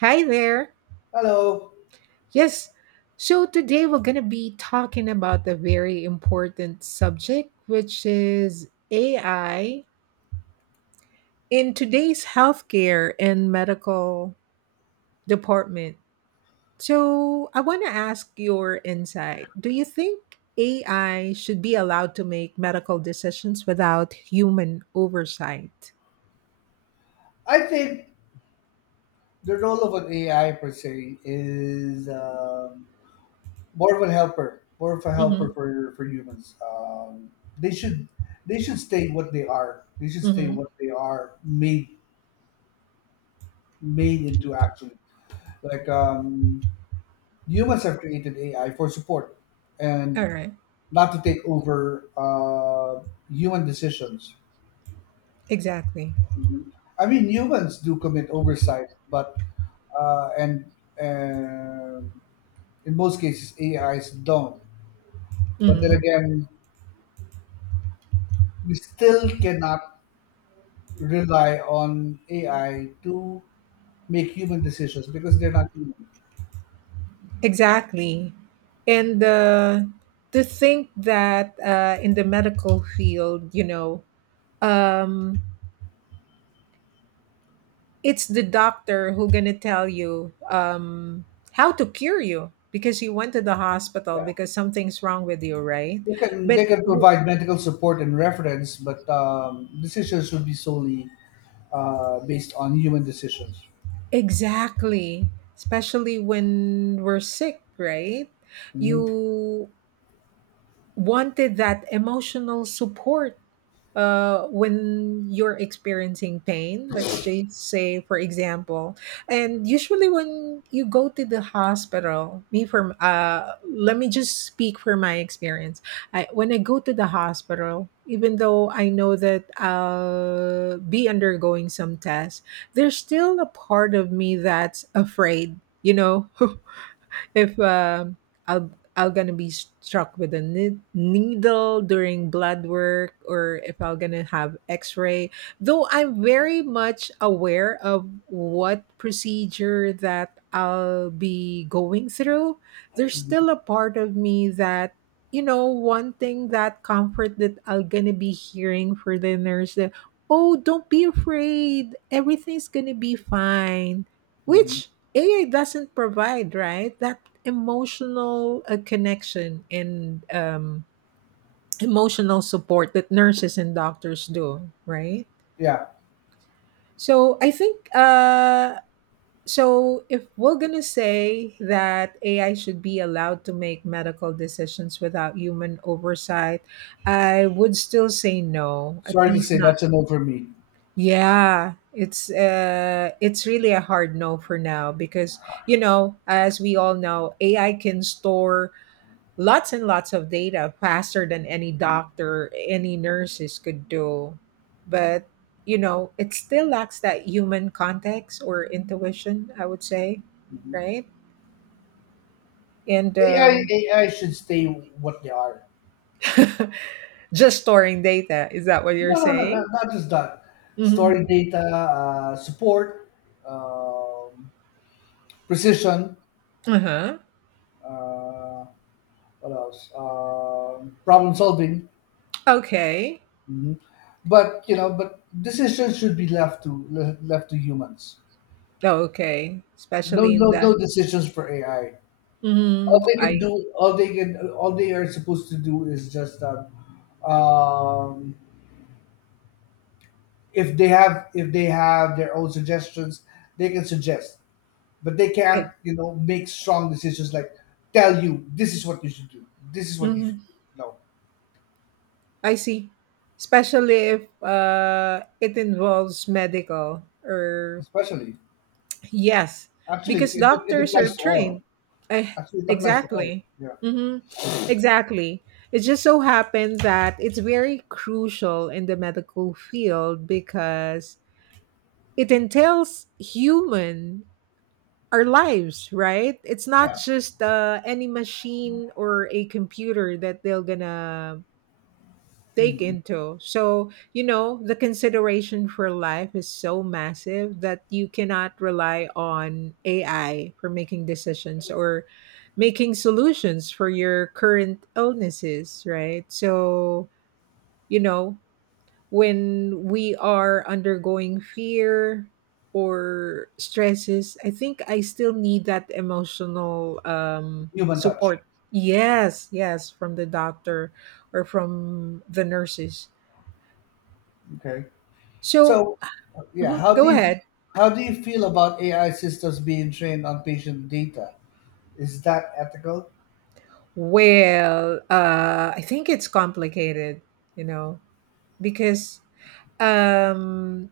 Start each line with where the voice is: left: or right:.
right: Hi there.
left: Hello.
right: Yes. So today we're going to be talking about a very important subject, which is AI in today's healthcare and medical department. So I want to ask your insight. Do you think AI should be allowed to make medical decisions without human oversight?
left: I think the role of an AI per se is more of a helper,
right: Mm-hmm.
left: for humans. They should stay what they are. They should stay
right: Mm-hmm.
left: what they are made into, actually. Like um, humans have created AI for support
right: All
left: and
right: right.
left: not to take over human decisions.
right: Exactly.
left: I mean, humans do commit oversight, but and in most cases AIs don't. But then again, we still cannot rely on AI to make human decisions because they're not human.
right: Exactly. And to think that in the medical field, um, it's the doctor who gonna tell you how to cure you because you went to the hospital
left: Yeah,
right: because something's wrong with you, right?
left: they can they
right: But
left: can
right: w-
left: provide medical support and reference, but decisions should be solely based on human decisions.
right: exactly, especially when we're sick, right?
left: Mhm.
right: You wanted that emotional support when you're experiencing pain. Let's just say, for example, and usually when you go to the hospital, me for let me just speak for my experience. When I go to the hospital, even though I know that I'll be undergoing some tests, there's still a part of me that's afraid. You know, if I'll gonna be struck with a needle during blood work, or if I'm gonna have X-ray. Though I'm very much aware of what procedure that I'll be going through, there's still a part of me that you know wanting that comfort that I'm gonna be hearing for the nurse. That, oh, don't be afraid. Everything's gonna be fine
left: Mhm.
right: which AI doesn't provide, right? That emotional connection and emotional support that nurses and doctors do, right?
left: Yeah,
right: So I think. If we're gonna say that AI should be allowed to make medical decisions without human oversight, I would still say no. At
left: sorry to
right: least
left: say
right: not.
left: that's a no for me.
right: Yeah, it's really a hard no for now because you know, as we all know, AI can store lots and lots of data faster than any doctor, any nurses could do. But, you know, it still lacks that human context or intuition, I would say,
left: Mhm.
right: right? And
left: AI should stay what they are.
right: just storing data, is that what you're
left: No, no, no, not,
right: saying?
left: not just that.
right: Mhm.
left: Storing data, support, um, precision,
right: Uh-huh.
left: uh, what else? Problem solving.
right: Okay.
left: hmm But you know, but decisions should be left to left to humans.
right: Okay.
left: No,
right: Especially in
left: no,
right: that.
left: no decisions for AI. All
right: Mhm,
left: they can
right: I
left: do, all they can, all they are supposed to do is just um, if they have their own suggestions, they can suggest. But they
right: I
left: can't, you know, make strong decisions like, tell you this is what you should do,
right: mhm,
left: no.
right: I see. Especially if it involves medical or
left: Especially.
right: yes,
left: actually
right: because
left: it, it, it
right: doctors are
left: applies to
right: trained.
left: all.
right: I
left: actually it applies to all
right: exactly.
left: yeah.
right: Mhm, exactly. It just so happened that it's very crucial in the medical field because it entails human our lives, right? It's not
left: Yeah.
right: just any machine or a computer that they're gonna take into. So, you know, the consideration for life is so massive that you cannot rely on AI for making decisions or making solutions for your current illnesses, right? So, you know, when we are undergoing fear or stresses, I think I still need that emotional
left: Human touch.
right: support. Yes, yes, from the doctor or from the nurses.
left: Okay.
right: So
left: So yeah.
right: Mhm. Go ahead.
left: How do you feel about AI systems being trained on patient data? Is that ethical?
right: Well, I think it's complicated, you know, because um,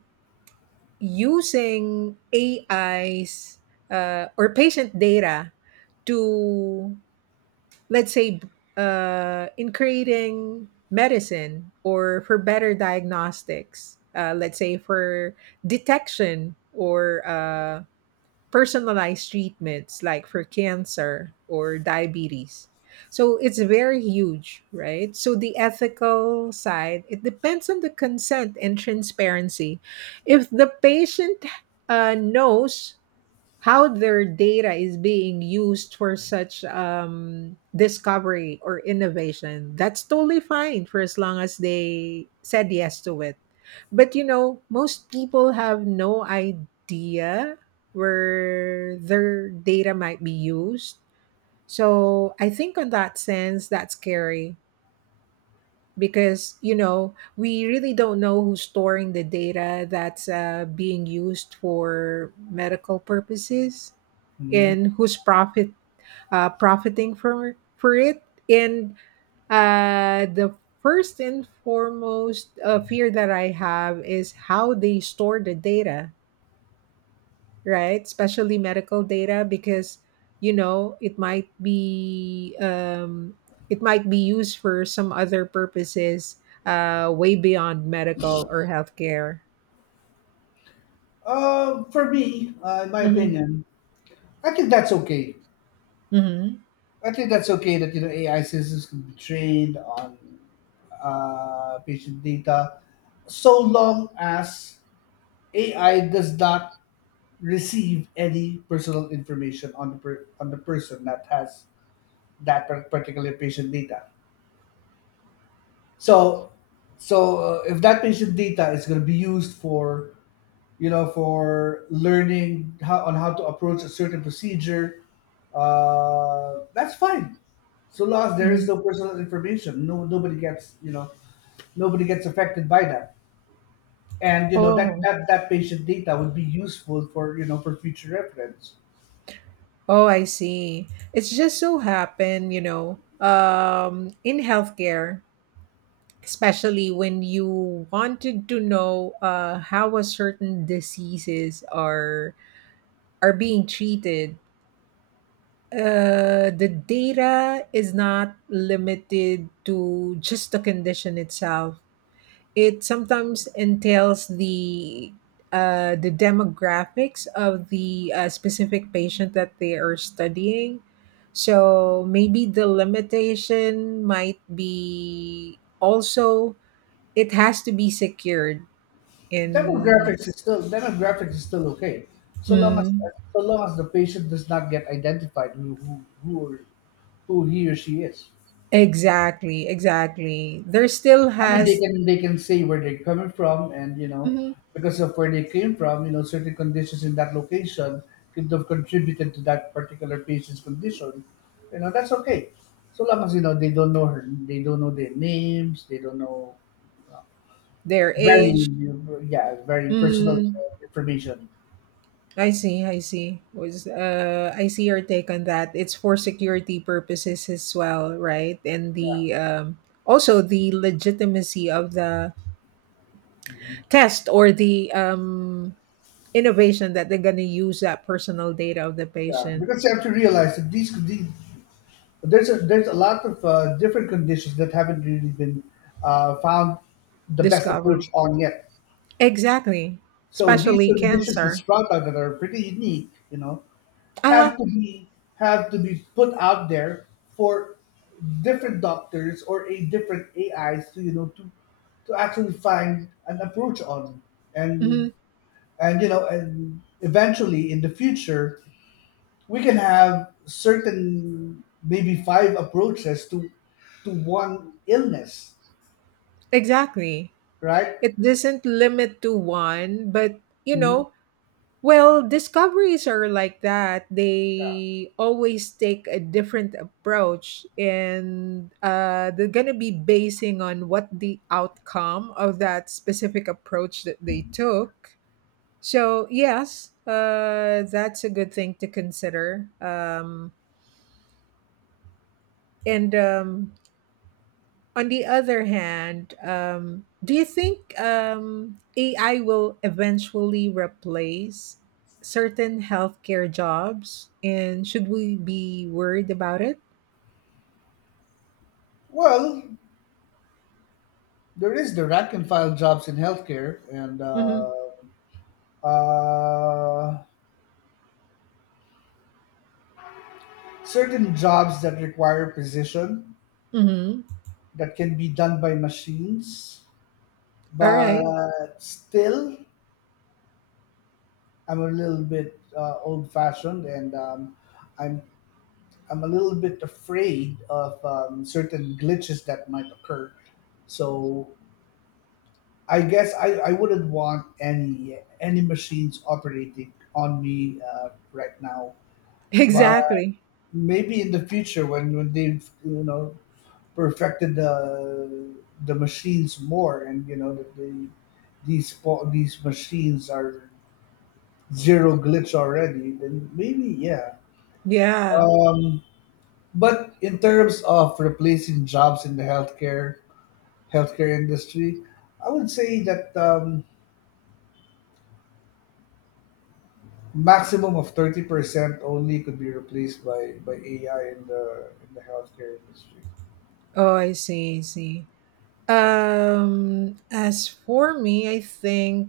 right: using AIs or patient data to, let's say, in creating medicine or for better diagnostics, let's say for detection or personalized treatments like for cancer or diabetes. So it's very huge, right? So the ethical side, it depends on the consent and transparency. If the patient knows how their data is being used for such discovery or innovation. That's totally fine for as long as they said yes to it. But you know, most people have no idea where their data might be used. So I think, in that sense, that's scary because you know we really don't know who's storing the data that's being used for medical purposes
left: Hmm.
right: and who's profit profiting for it and the first and foremost fear that I have is how they store the data right? Especially medical data because you know it might be used for some other purposes way beyond medical or healthcare.
left: For me, in my
right: Mm-hmm.
left: opinion, I think that's okay.
right: Mm-hmm.
left: I think that's okay that, you know, AI systems can be trained on patient data, so long as AI does not receive any personal information on the on the person that has that particular patient data. So, if that patient data is going to be used for, you know, for learning how on how to approach a certain procedure, that's fine. So long as there is no
right: Hmm.
left: personal information, no, nobody gets, you know, nobody gets affected by that, and you know that
right: Oh,
left: that patient data would be useful for, you know, for future reference.
right: oh, I see. It's just so happened, you know, in healthcare, especially when you wanted to know how a certain diseases are being treated. The data is not limited to just the condition itself. It sometimes entails the demographics of the specific patient that they are studying. So maybe the limitation might be also it has to be secured in
left: Demographics is still okay, so long as
right: mm,
left: so long as the patient does not get identified, who, or, who he or she is.
right: exactly. There still
left: I mean, they
right: has
left: can they can say where they're coming from, and, you know,
right: mhm,
left: because of where they came from, you know, certain conditions in that location could have contributed to that particular patient's condition. You know, that's okay, so long as, you know, they don't know her, they don't know their names, they don't know
right: their
left: very
right: age
left: yeah, very personal
right: Mm,
left: information.
right: I see. Was I see your take on that. It's for security purposes as well, right? And
left: Yeah.
right: the also the legitimacy of the test or the innovation that they're going to use that personal data of the
left: Yeah,
right: patient
left: because you have to realize that these there's a lot of different conditions that haven't really been found the best
right: discovered.
left: approach on yet.
right: Exactly,
left: So these
right: especially
left: conditions, this
right: cancer.
left: product that are pretty unique, you know, have
right: Ah,
left: to be have to be put out there for different doctors or a different AIs to, you know, to actually find an approach on,
right: mhm,
left: and and you know, and eventually in the future we can have certain, maybe, five approaches to one illness,
right: exactly.
left: right?
right: It doesn't limit to one, but you
left: Mhm.
right: know, well, discoveries are like that. They always take a different approach, and they're going to be basing on what the outcome of that specific approach that they took. So, yes, that's a good thing to consider. And on the other hand, do you think AI will eventually replace certain healthcare jobs? And should we be worried about it?
left: Well, there is the rank and file jobs in healthcare, and
right: Mm-hmm.
left: uh, certain jobs that require precision
right: Mm-hmm.
left: that can be done by machines,
right: All right.
left: but still, I'm a little bit old fashioned, and I'm I'm a little bit afraid of certain glitches that might occur. So I guess I wouldn't want any machines operating on me right now. But
right: Exactly.
left: maybe in the future, when they've, you know, perfected the machines more, and you know that they, these these machines are zero glitch already, then maybe, yeah.
right: Yeah.
left: But in terms of replacing jobs in the healthcare, healthcare industry, I would say that maximum of 30% only could be replaced by AI in the healthcare industry.
right: Oh, I see. I see. As for me, I think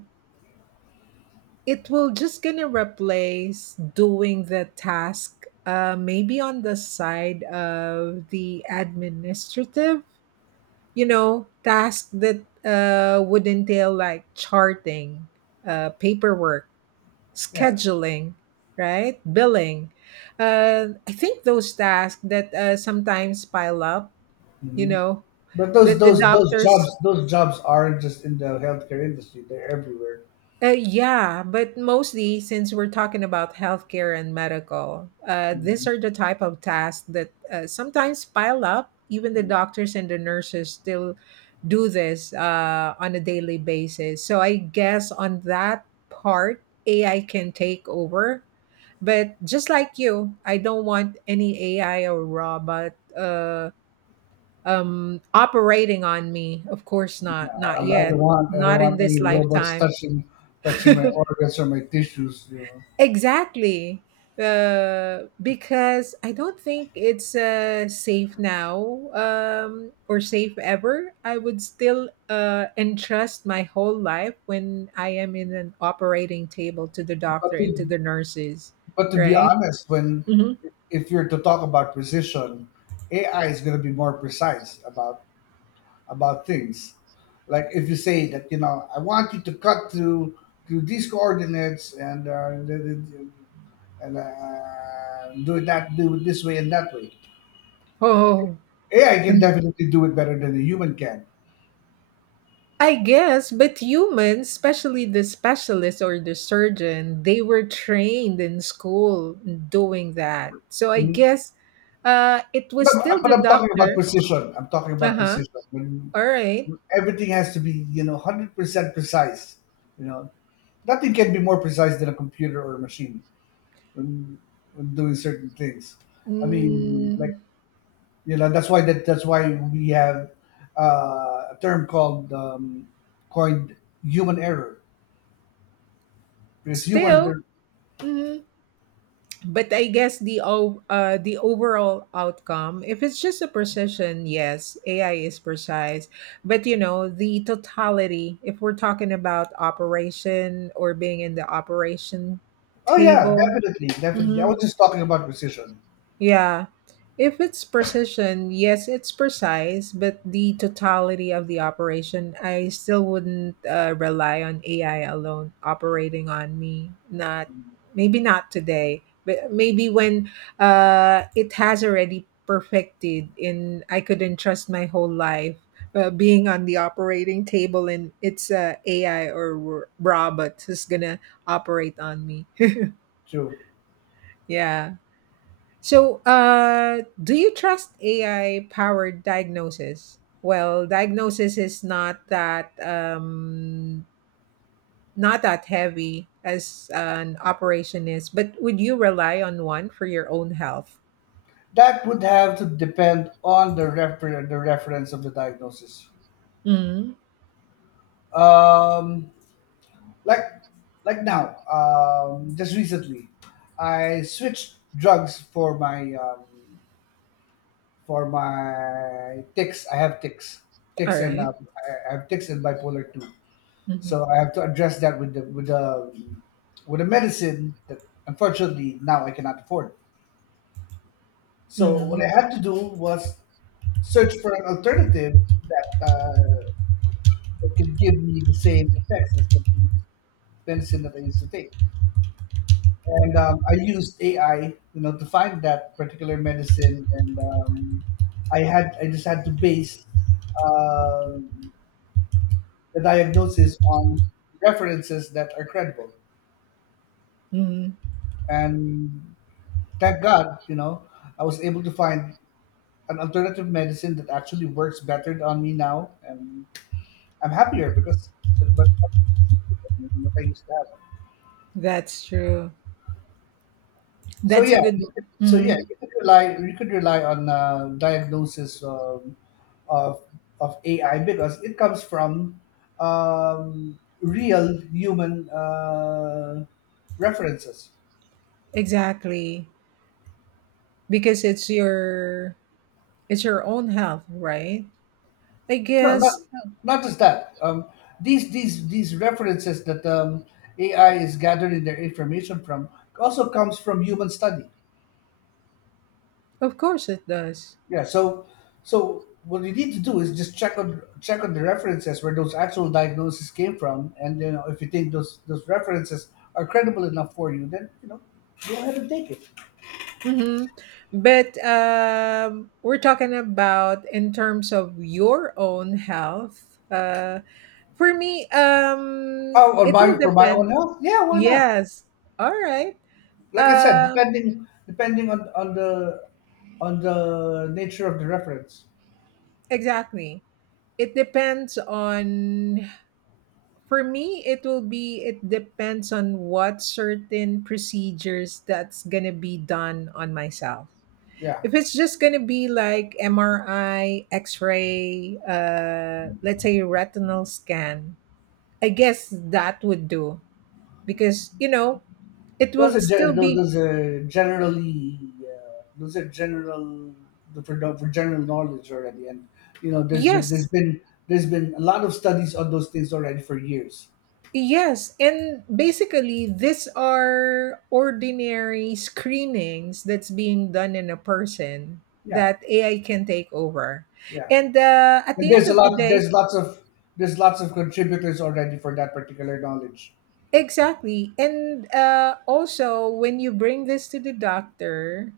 right: it will just gonna replace doing the task maybe on the side of the administrative you know task that would entail like charting paperwork
left: Yeah.
right: scheduling right billing I think those tasks that sometimes pile up you
left: Mhm.
right: know
left: But those
right: that the
left: those those
right: doctors
left: jobs, aren't just in the healthcare industry; they're everywhere.
right: Yeah, but mostly since we're talking about healthcare and medical, these
left: Mhm.
right: are the type of tasks that sometimes pile up. Even the doctors and the nurses still do this on a daily basis. So I guess on that part, AI can take over. But just like you, I don't want any AI or robot operating on me. Of course
left: Yeah,
right: not, not
left: I
right: yet,
left: don't want I don't
right: not in
left: want
right: this
left: any robots
right: lifetime.
left: touching my organs or my tissues, you know.
right: Exactly. Because I don't think it's safe now or safe ever. I would still entrust my whole life when I am in an operating table to the
left: But
right: doctor and to
left: to,
right: the nurses,
left: but to be
right: right?
left: honest, when,
right: Hmm.
left: if you're to talk about precision, AI is going to be more precise about things. Like, if you say that, you know, I want you to cut through these coordinates and, do it that, do it this way and that way.
right: Oh,
left: AI can definitely do it better than a human can.
right: I guess, but humans, especially the specialist or the surgeon, they were trained in school doing that. So I
left: Mhm.
right: guess it was
left: But,
right: still the
left: I'm talking about
right: doctor.
left: precision. I'm talking
right: Uh
left: about
right: huh.
left: precision. When
right: All right.
left: everything has to be, you know, 100% precise. You know, nothing can be more precise than a computer or a machine when doing certain things. I mean, like,
right: Mm,
left: you know, that's why that's why we have a term called, coined, human error, because humans
right: still.
left: are.
right: Mhm. But I guess the the overall outcome, if it's just a precision, yes, AI is precise. But you know, the totality, if we're talking about operation or being in the operation
left: Oh, yeah,
right: table,
left: definitely, definitely. I was just talking about precision.
right: yeah. If it's precision, yes, it's precise, but the totality of the operation, I still wouldn't rely on AI alone operating on me. Not maybe not today, but maybe when it has already perfected and I could entrust my whole life being on the operating table and it's AI or robot who's gonna operate on me.
left: True.
right: Yeah. So, do you trust AI powered diagnosis? Well, diagnosis is not that not that heavy as an operation is, but would you rely on one for your own health?
left: That would have to depend on the the reference of the diagnosis.
right: Mm-hmm.
left: Um, like now, just recently, I switched drugs for my tics. I have tics,
right: All
left: and
right: right.
left: I have tics and bipolar two.
right: Mhm.
left: So I have to address that with the with the medicine that, unfortunately, now I cannot afford. So what
right: Mhm.
left: I had to do was search for an alternative that that could give me the same effects as the previous medicine that I used to take. And I used AI, you know, to find that particular medicine. And I just had to base um the diagnosis on references that are credible,
right: Mhm.
left: and, thank God, you know, I was able to find an alternative medicine that actually works better on me now, and I'm happier because but what I used to have.
right: That's true.
left: So
right: That's a
left: yeah,
right: good one.
left: so yeah,
right: Mhm.
left: you could rely on diagnosis of AI, because it comes from real human references.
right: Exactly, because it's your own health, right? I
left: No,
right: guess,
left: not just that. These these references that, AI is gathering their information from, also comes from human study.
right: of course, it does.
left: Yeah, so what you need to do is just check on the references where those actual diagnoses came from, and, you know, if you think those references are credible enough for you, then, you know, go ahead and take it.
right: Hmm. But we're talking about in terms of your own health. For me,
left: Oh, on
right: it will
left: my for my own
right: depend.
left: health? Yeah, why not?
right: Yes. All right.
left: Like I said,
right: Um,
left: depending on the nature of the reference.
right: exactly. It depends on. For me, it will be. It depends on what certain procedures that's gonna be done on myself.
left: Yeah.
right: If it's just going to be like MRI, X ray, let's say retinal scan, I guess that would do because, you know, it will still be
left: Those are generally those are general the for general knowledge already, and you know,
right: yes
left: there's been a lot of studies on those things already for years.
right: yes and basically these are ordinary screenings that's being done in a person
left: Yeah.
right: that ai can take over
left: Yeah,
right: and at the
left: and
right: end of the day
left: there's lots of contributors already for that particular knowledge.
right: exactly and also when you bring this to the doctor.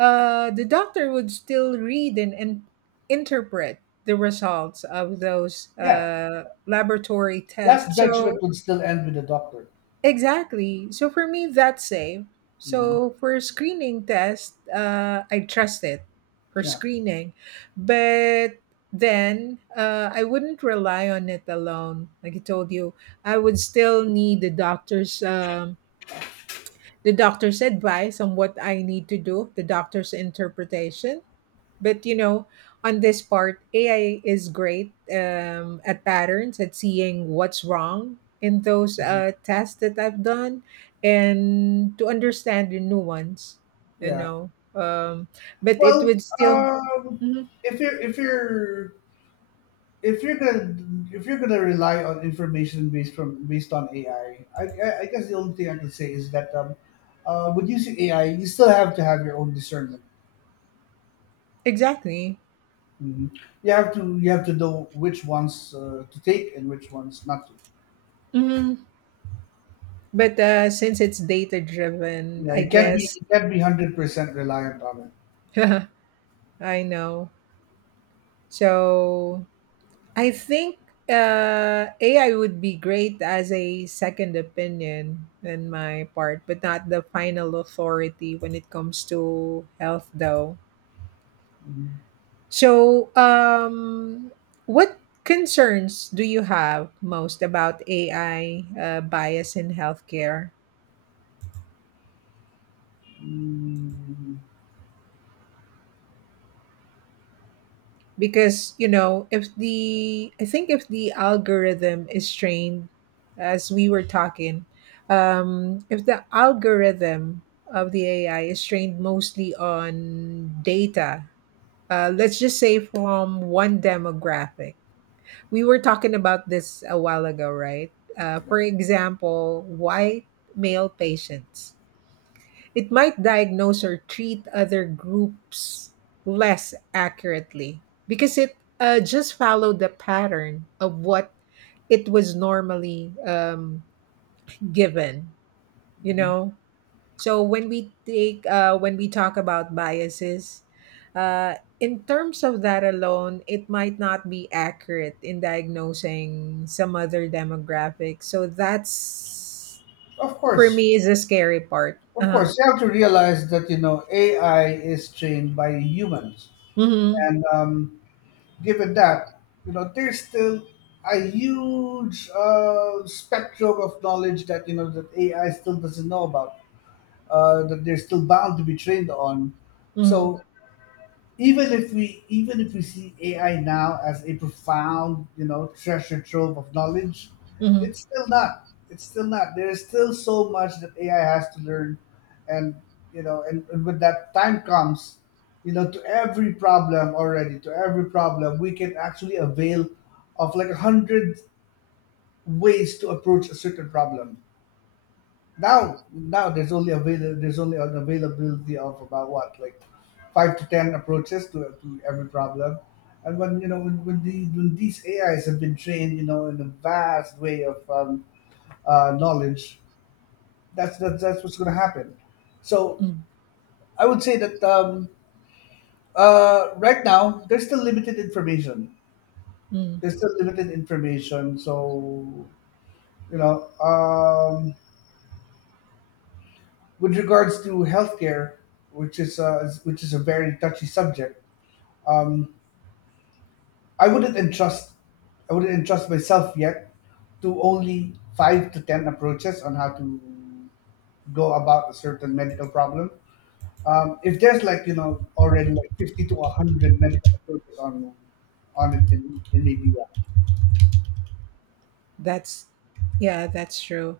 right: The doctor would still read and interpret the results of those
left: Yeah.
right: laboratory
left: Last
right: tests.
left: Judgment
right: So,
left: would still end with the Doctor.
right: exactly. So, for me, that's safe.
left: Mhm.
right: So, for screening test, I trust it for
left: Yeah.
right: screening. But then I wouldn't rely on it alone. Like I told you, I would still need the doctor's. The doctor's advice on what I need to do, the doctor's interpretation but you know, on this part, AI is great at patterns, at seeing what's wrong in those tests that I've done, and to understand the nuance. You
left: Yeah.
right: know, but it
left: Well,
right: would still
left: um,
right: Mhm,
left: if you're if you're if you're gonna if you're gonna rely on information based from, based on AI, I guess the only thing I can say is that, when using AI, you still have to have your own discernment.
right: exactly.
left: Mhm. You have to know which ones to take and which ones not to.
right: Mhm. But since it's data driven,
left: Yeah,
right: I guess
left: you can't be 100% reliant on it.
right: I know. So I think AI would be great as a second opinion in my part, but not the final authority when it comes to health, though.
left: Mhm.
right: So, what concerns do you have most about AI bias in healthcare?
left: Mm,
right: Because if the I think if the algorithm is trained as we were talking. If the algorithm of the AI is trained mostly on data, let's just say from one demographic. We were talking about this a while ago, right? uh,
left: yeah.
right: for example, white male patients. It might diagnose or treat other groups less accurately because it just followed the pattern of what it was normally given, you
left: Mhm.
right: know so when we take when we talk about biases in terms of that alone, it might not be accurate in diagnosing some other demographic. So that's
left: Of
right: for
left: course,
right: me is a scary part.
left: of
right: Uh-huh.
left: course, you have to realize that, you know, AI is trained by humans,
right: Mm-hmm.
left: and, given that, you know, there's still a huge spectrum of knowledge that, you know, that AI still doesn't know about, that they're still bound to be trained on.
right: Mm-hmm.
left: So, even if we see AI now as a profound, you know, treasure trove of knowledge,
right: Mm-hmm.
left: it's still not. It's still not. There is still so much that AI has to learn, and you know, and when that time comes, you know, to every problem already, to every problem, we can actually avail of, like, 100 ways to approach a certain problem. Now, there's only there's only an availability of about, what, like, five to ten approaches to every problem. And when, you know, when these AIs have been trained, you know, in a vast way of, knowledge, that's what's going to happen. So
right: Mm,
left: I would say that, right now there's still limited information.
right: mm.
left: There's still limited information. So you know. With regards to healthcare, which is a very touchy subject, um, I wouldn't entrust I wouldn't entrust myself yet to only five to ten approaches on how to go about a certain medical problem. If there's like you know already like 50 to 100 medical approaches on it, then maybe yeah.
right: That's, yeah, that's true.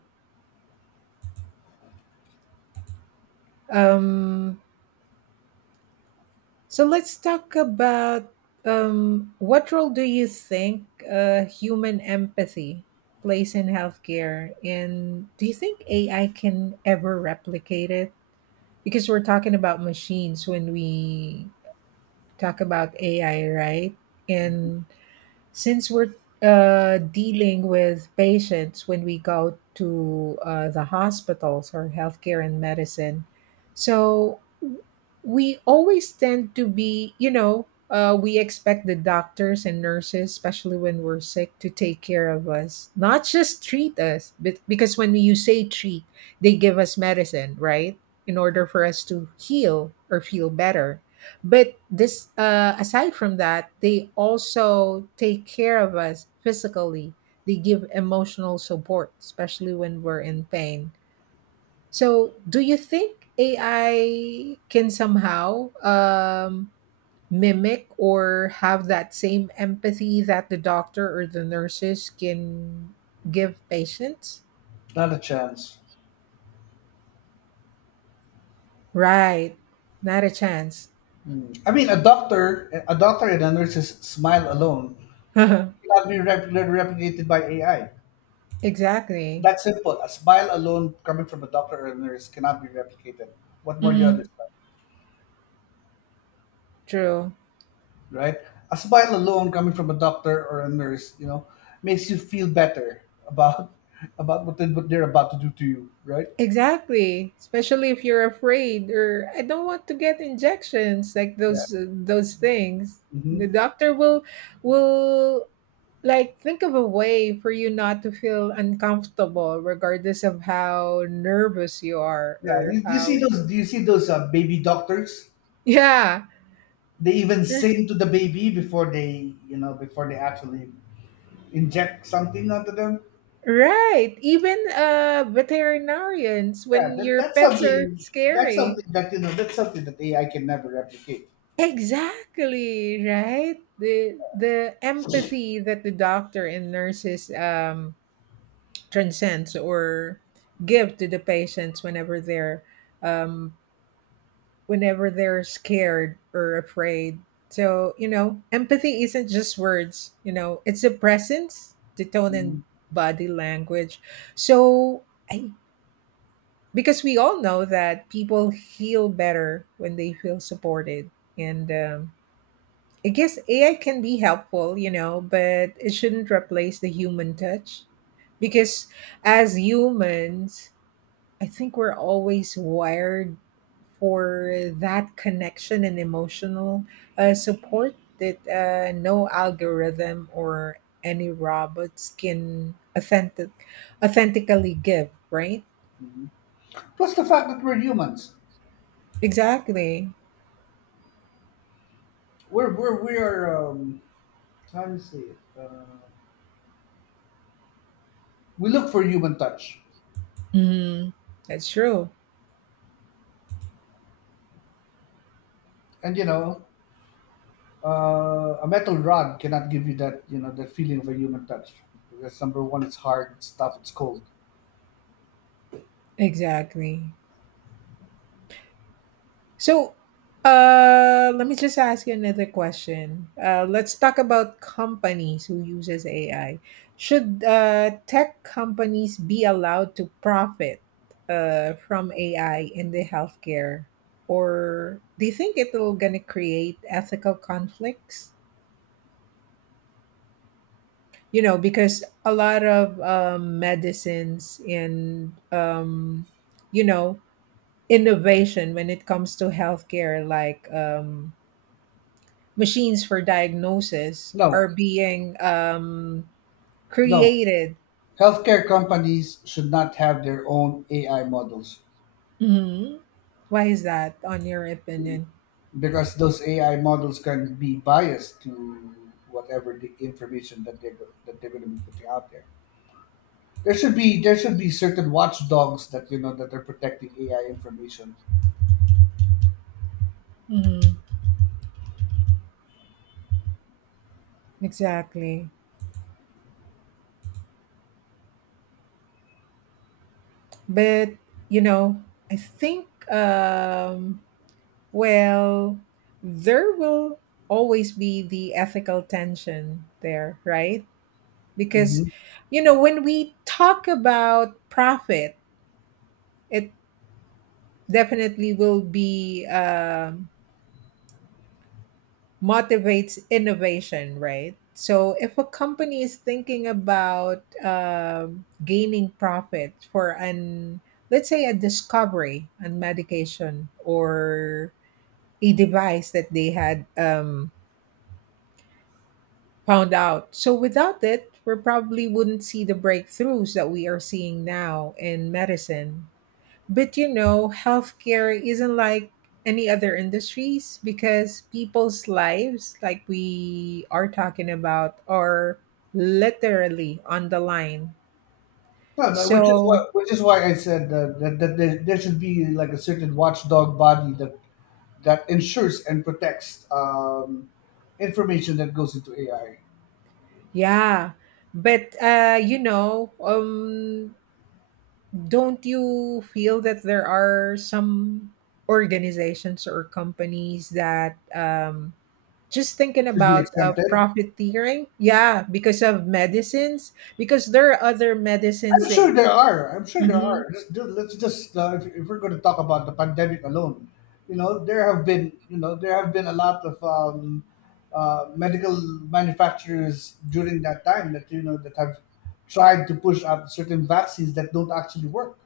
right: Um, so let's talk about, what role do you think human empathy plays in healthcare, and do you think AI can ever replicate it? Because we're talking about machines when we talk about AI, right?
left: Mhm.
right: And since we're dealing with patients when we go to the hospitals or healthcare and medicine, so we always tend to be, you know, we expect the doctors and nurses, especially when we're sick, to take care of us, not just treat us. But because when you say treat, they give us medicine, right? In order for us to heal or feel better. But this, aside from that, they also take care of us physically. They give emotional support, especially when we're in pain. So, do you think AI can somehow mimic or have that same empathy that the doctor or the nurses can give patients?
left: Not a chance.
right: Right, not a chance.
left: Hmm. I mean, a doctor, and a nurse's smile alone cannot be replicated by AI.
right: Exactly.
left: That's simple. A smile alone coming from a doctor or a nurse cannot be replicated. What more do you
right: Mhm.
left: understand?
right: True.
left: Right? A smile alone coming from a doctor or a nurse, makes you feel better about what, what they're about to do to you, right?
right: Exactly, especially if you're afraid or I don't want to get injections like
left: Yeah.
right: those things. The
left: Hmm.
right: doctor will will like think of a way for you not to feel uncomfortable regardless of how nervous you are
left: Yeah.
right: or
left: You see
right: how.
left: those? Do you see those baby doctors?
right: Yeah.
left: They even
right: r-
left: sing to the baby before before they actually inject something onto them.
right: right, even uh, veterinarians
left: Yeah,
right: when your
left: that's
right: pets are
left: something. That's
right: scary.
left: something that AI can never replicate.
right: Exactly, right? The empathy that the doctor and nurses transcends or give to the patients whenever they're, um, whenever they're scared or afraid. So you know, empathy isn't just words. You know, it's a presence, the tone and
left: Mm-hmm.
right: body language. So I, because we all know that people heal better when they feel supported, and I guess AI can be helpful, you know, but it shouldn't replace the human touch, because as humans, I think we're always wired for that connection and emotional support that no algorithm or any robots can authentically give, right?
left: Plus the fact that we're humans.
right: Exactly.
left: We're we are, um, how do you say it? We look for human touch,
right: Mhm. That's true.
left: and a metal rod cannot give you that you know that feeling of a human touch because #1, it's hard, it's tough, it's cold.
right: Exactly. So, let me just ask you another question. Let's talk about companies who uses AI. Should tech companies be allowed to profit from AI in the healthcare, or do you think it'll gonna create ethical conflicts? You know, because a lot of medicines and you know innovation when it comes to healthcare, like, machines for diagnosis are
left: No,
right: being
left: no.
right: created.
left: Healthcare companies should not have their own AI models
right: Mhm. Why is that, on your opinion?
left: because those AI models can be biased to whatever the information that that they're going to be putting out there. There should be certain watchdogs that you know that are protecting AI information.
right: Mhm. Exactly. But, you know, I think, well, there will always be the ethical tension there, right?
left: Hmm.
right: Because, you know, when we talk about profit, it definitely will be motivates innovation, right? So if a company is thinking about gaining profit for an, let's say, a discovery, and medication, or a device that they had found out. So without it, we probably wouldn't see the breakthroughs that we are seeing now in medicine. But you know, healthcare isn't like any other industries, because people's lives, like we are talking about, are literally on the line.
left: No, no,
right: So,
left: which is why I said that there should be like a certain watchdog body that ensures and protects, information that goes into AI
right: yeah. But you know, don't you feel that there are some organizations or companies that just thinking
left: should be
right: about
left: exempted.
right: profiteering, yeah, because of medicines, because there are other medicines
left: I'm sure
right: they.
left: there are. I'm sure there
right: Mhm.
left: are. Let's just, if we're going to talk about the pandemic alone, you know, there have been there have been a lot of medical manufacturers during that time that that have tried to push out certain vaccines that don't actually work,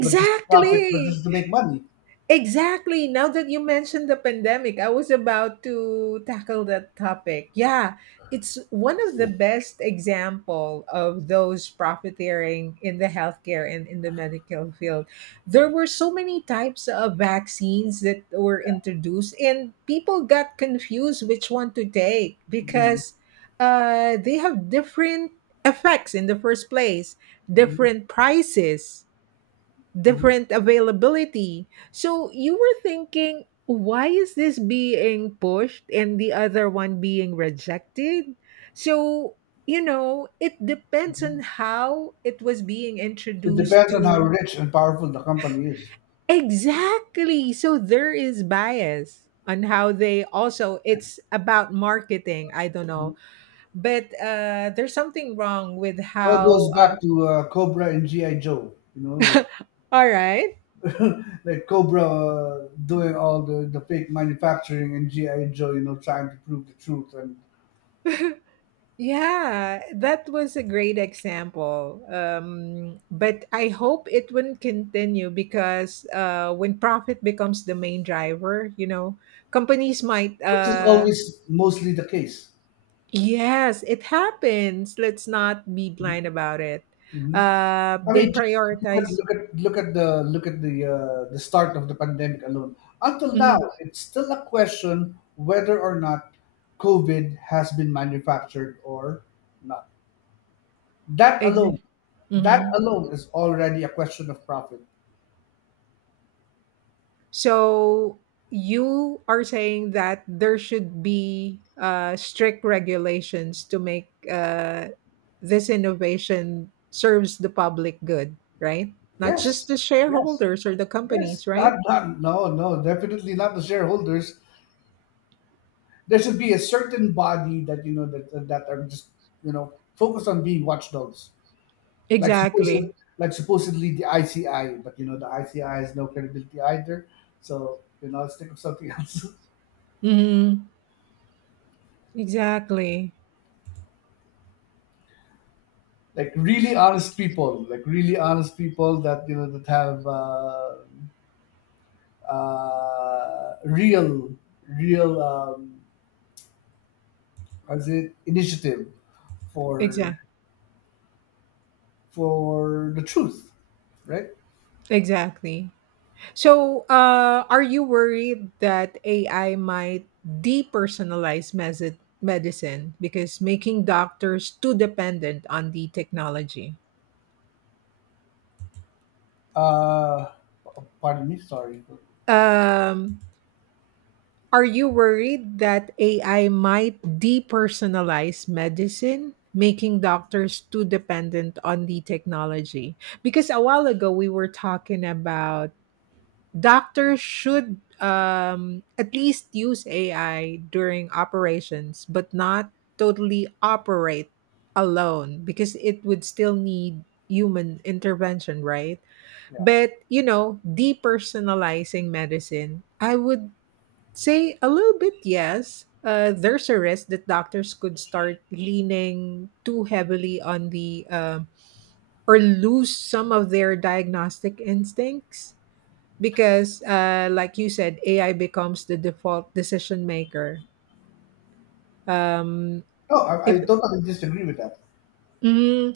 left: but just to profit, but just to make money.
right: Exactly. Now that you mentioned the pandemic, I was about to tackle that topic. Yeah, it's one of the best example of those profiteering in the healthcare and in the medical field. There were so many types of vaccines that were introduced, and people got confused which one to take because they have different effects in the first place,
left: Mhm,
right: different prices,
left: mhm,
right: different availability. So you were thinking, why is this being pushed and the other one being rejected? So, you know, it depends on
left: mhm.
right: how it was being
left: It
right: introduced
left: depends on how
right: to.
left: rich and powerful the company is.
right: Exactly. So there is bias on how they also, it's about marketing, I don't know, but uh, there's something wrong with
left: Well, it goes
right: how uh,
left: back to Cobra and GI Joe. You know, like
right: all right.
left: like Cobra, doing all the fake manufacturing and GI Joe, you know, trying to prove the truth, and
right: Yeah, that was a great example. But I hope it wouldn't continue, because when profit becomes the main driver, you know, companies might.
left: which is always mostly the case.
right: Yes, it happens. Let's not be blind about it.
left: Hmm. I
right: They
left: mean, just look at
right: prioritize.
left: look at look at the look at the, the start of the pandemic alone. Until now,
right: Mm-hmm,
left: it's still a question whether or not COVID has been manufactured or not. That alone,
right: exactly.
left: that alone is already a question of profit.
right: So you are saying that there should be strict regulations to make this innovation serves the public good, right? Not just
left: Yes,
right: the
left: yes.
right: shareholders or the companies,
left: Yes,
right: right?
left: not, not, no, no, definitely not the shareholders. There should be a certain body that you know that, that are just you know focused on being watchdogs, like supposed
right: Exactly.
left: like supposedly the ICI, but you know the ICI has no credibility either. So you know, let's think of something else.
right: Hmm. Exactly.
left: Like really honest people, like really honest people that you know that have, real, real, as it initiative for
right: Exactly.
left: for the truth, right?
right: Exactly. So, are you worried that AI might depersonalize medicine because making doctors too dependent on the technology?
left: Uh, pardon me, sorry.
right: Um, are you worried that AI might depersonalize medicine, making doctors too dependent on the technology? Because a while ago we were talking about, doctors should at least use AI during operations, but not totally operate alone, because it would still need human intervention, right?
left: Yeah.
right: But, you know, depersonalizing medicine, I would say a little bit yes. There's a risk that doctors could start leaning too heavily on the or lose some of their diagnostic instincts because like you said, AI becomes the default decision maker. um,
left: No,
right: if,
left: I totally disagree with that.
right: mm,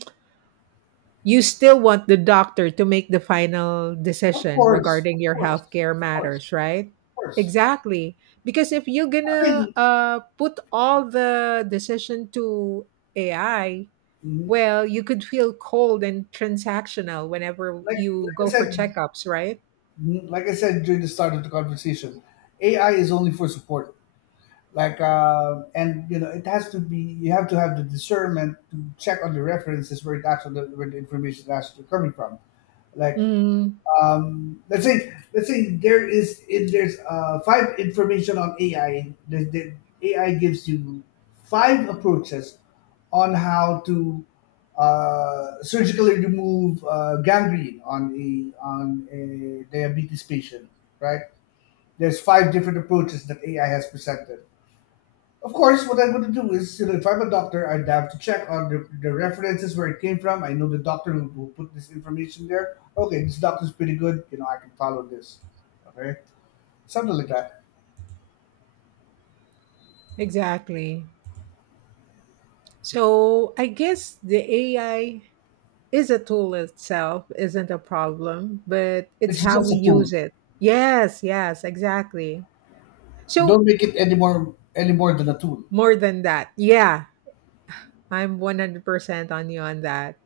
right: you still want the doctor to make the final
left: Of
right: decision
left: course,
right: regarding
left: of
right: your
left: course,
right: healthcare
left: of course,
right: matters, right?
left: of course.
right: Exactly, because if you're
left: I
right: gonna
left: mean,
right: put all the decision to AI,
left: mm,
right: well, you could feel cold and transactional whenever you
left: like I
right: go for
left: said,
right: checkups, right?
left: mm, like I said during the start of the conversation, AI is only for support. Like, and you know, it has to be. You have to have the discernment to check on the references where it actually where the information is actually coming from. Like,
right: Mm,
left: let's say there is, if there's 5 information on AI. The AI gives you 5 approaches on how to, surgically remove, gangrene on a diabetes patient. Right? There's 5 different approaches that AI has presented. Of course, what I'm going to do is, you know, if I'm a doctor, I'd have to check on the references where it came from. I know the doctor who put this information there. Okay, this doctor's pretty good. You know, I can follow this. Okay, something like that.
right: exactly. So I guess the AI is a tool, itself isn't a problem, but it's
left: It's
right: how
left: just
right: we
left: a tool.
right: use it. Yes, yes, exactly. So,
left: Don't make it any more than a tool.
right: more than that, yeah, I'm 100% on you on that.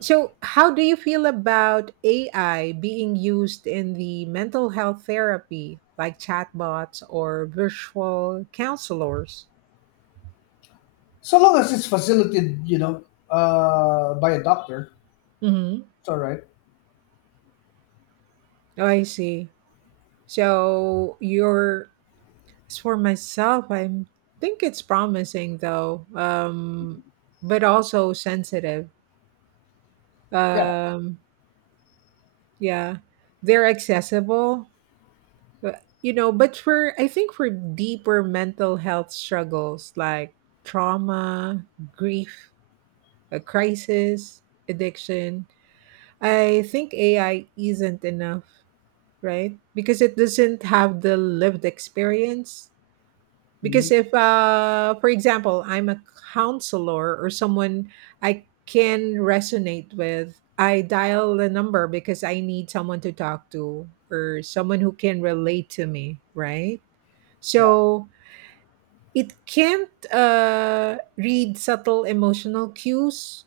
right: So, how do you feel about AI being used in the mental health therapy, like chatbots or virtual counselors?
left: So long as it's facilitated, you know, by a doctor,
right: Hmm.
left: it's all right.
right: Oh, I see. So, you're, as for myself, I think it's promising though, but also sensitive.
left: Yeah,
right: Um, yeah, they're accessible, but, you know. But for I think for deeper mental health struggles like trauma, grief, a crisis, addiction, I think AI isn't enough, right? Because it doesn't have the lived experience, because
left: mhm,
right: if uh, for example, I'm a counselor or someone, I can resonate with, I dial the number because I need someone to talk to or someone who can relate to me, right?
left: yeah.
right: So it can't uh, read subtle emotional cues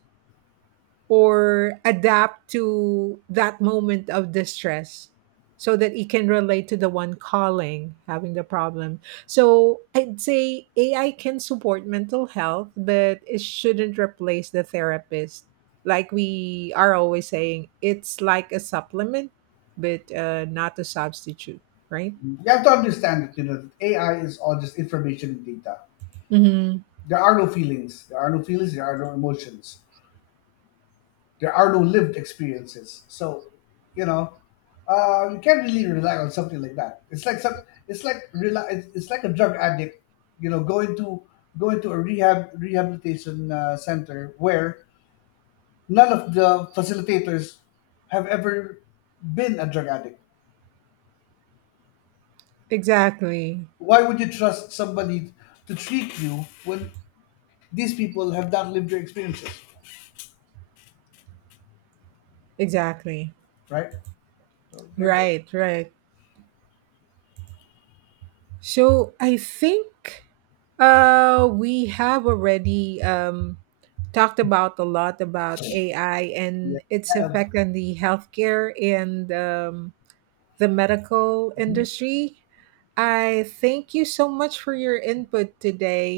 right: or adapt to that moment of distress, so that it can relate to the one calling having the problem. So I'd say AI can support mental health, but it shouldn't replace the therapist. Like we are always saying, it's like a supplement, but not a substitute, right?
left: Mm-hmm. You have to understand that you know that AI is all just information and data.
right: Mm-hmm.
left: There are no feelings. There are no feelings. There are no emotions. There are no lived experiences. So, you know, you can't really rely on something like that. It's like it's like it's like a drug addict, you know, going to a rehabilitation, center where none of the facilitators have ever been a drug addict.
right: Exactly.
left: Why would you trust somebody to treat you when these people have not lived their experiences,
right: Exactly.
left: right? So there you go.
right: Right, right. So I think, uh, we have already talked about a lot about AI and its
left: Yeah.
right: effect on the healthcare and the medical industry. I thank you so much for your input today,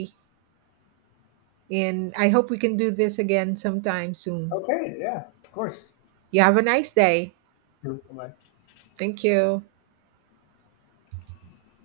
right: and I hope we can do this again sometime soon.
left: Okay. Yeah. Of course.
right: You have a nice day.
left: Bye.
right: Thank you.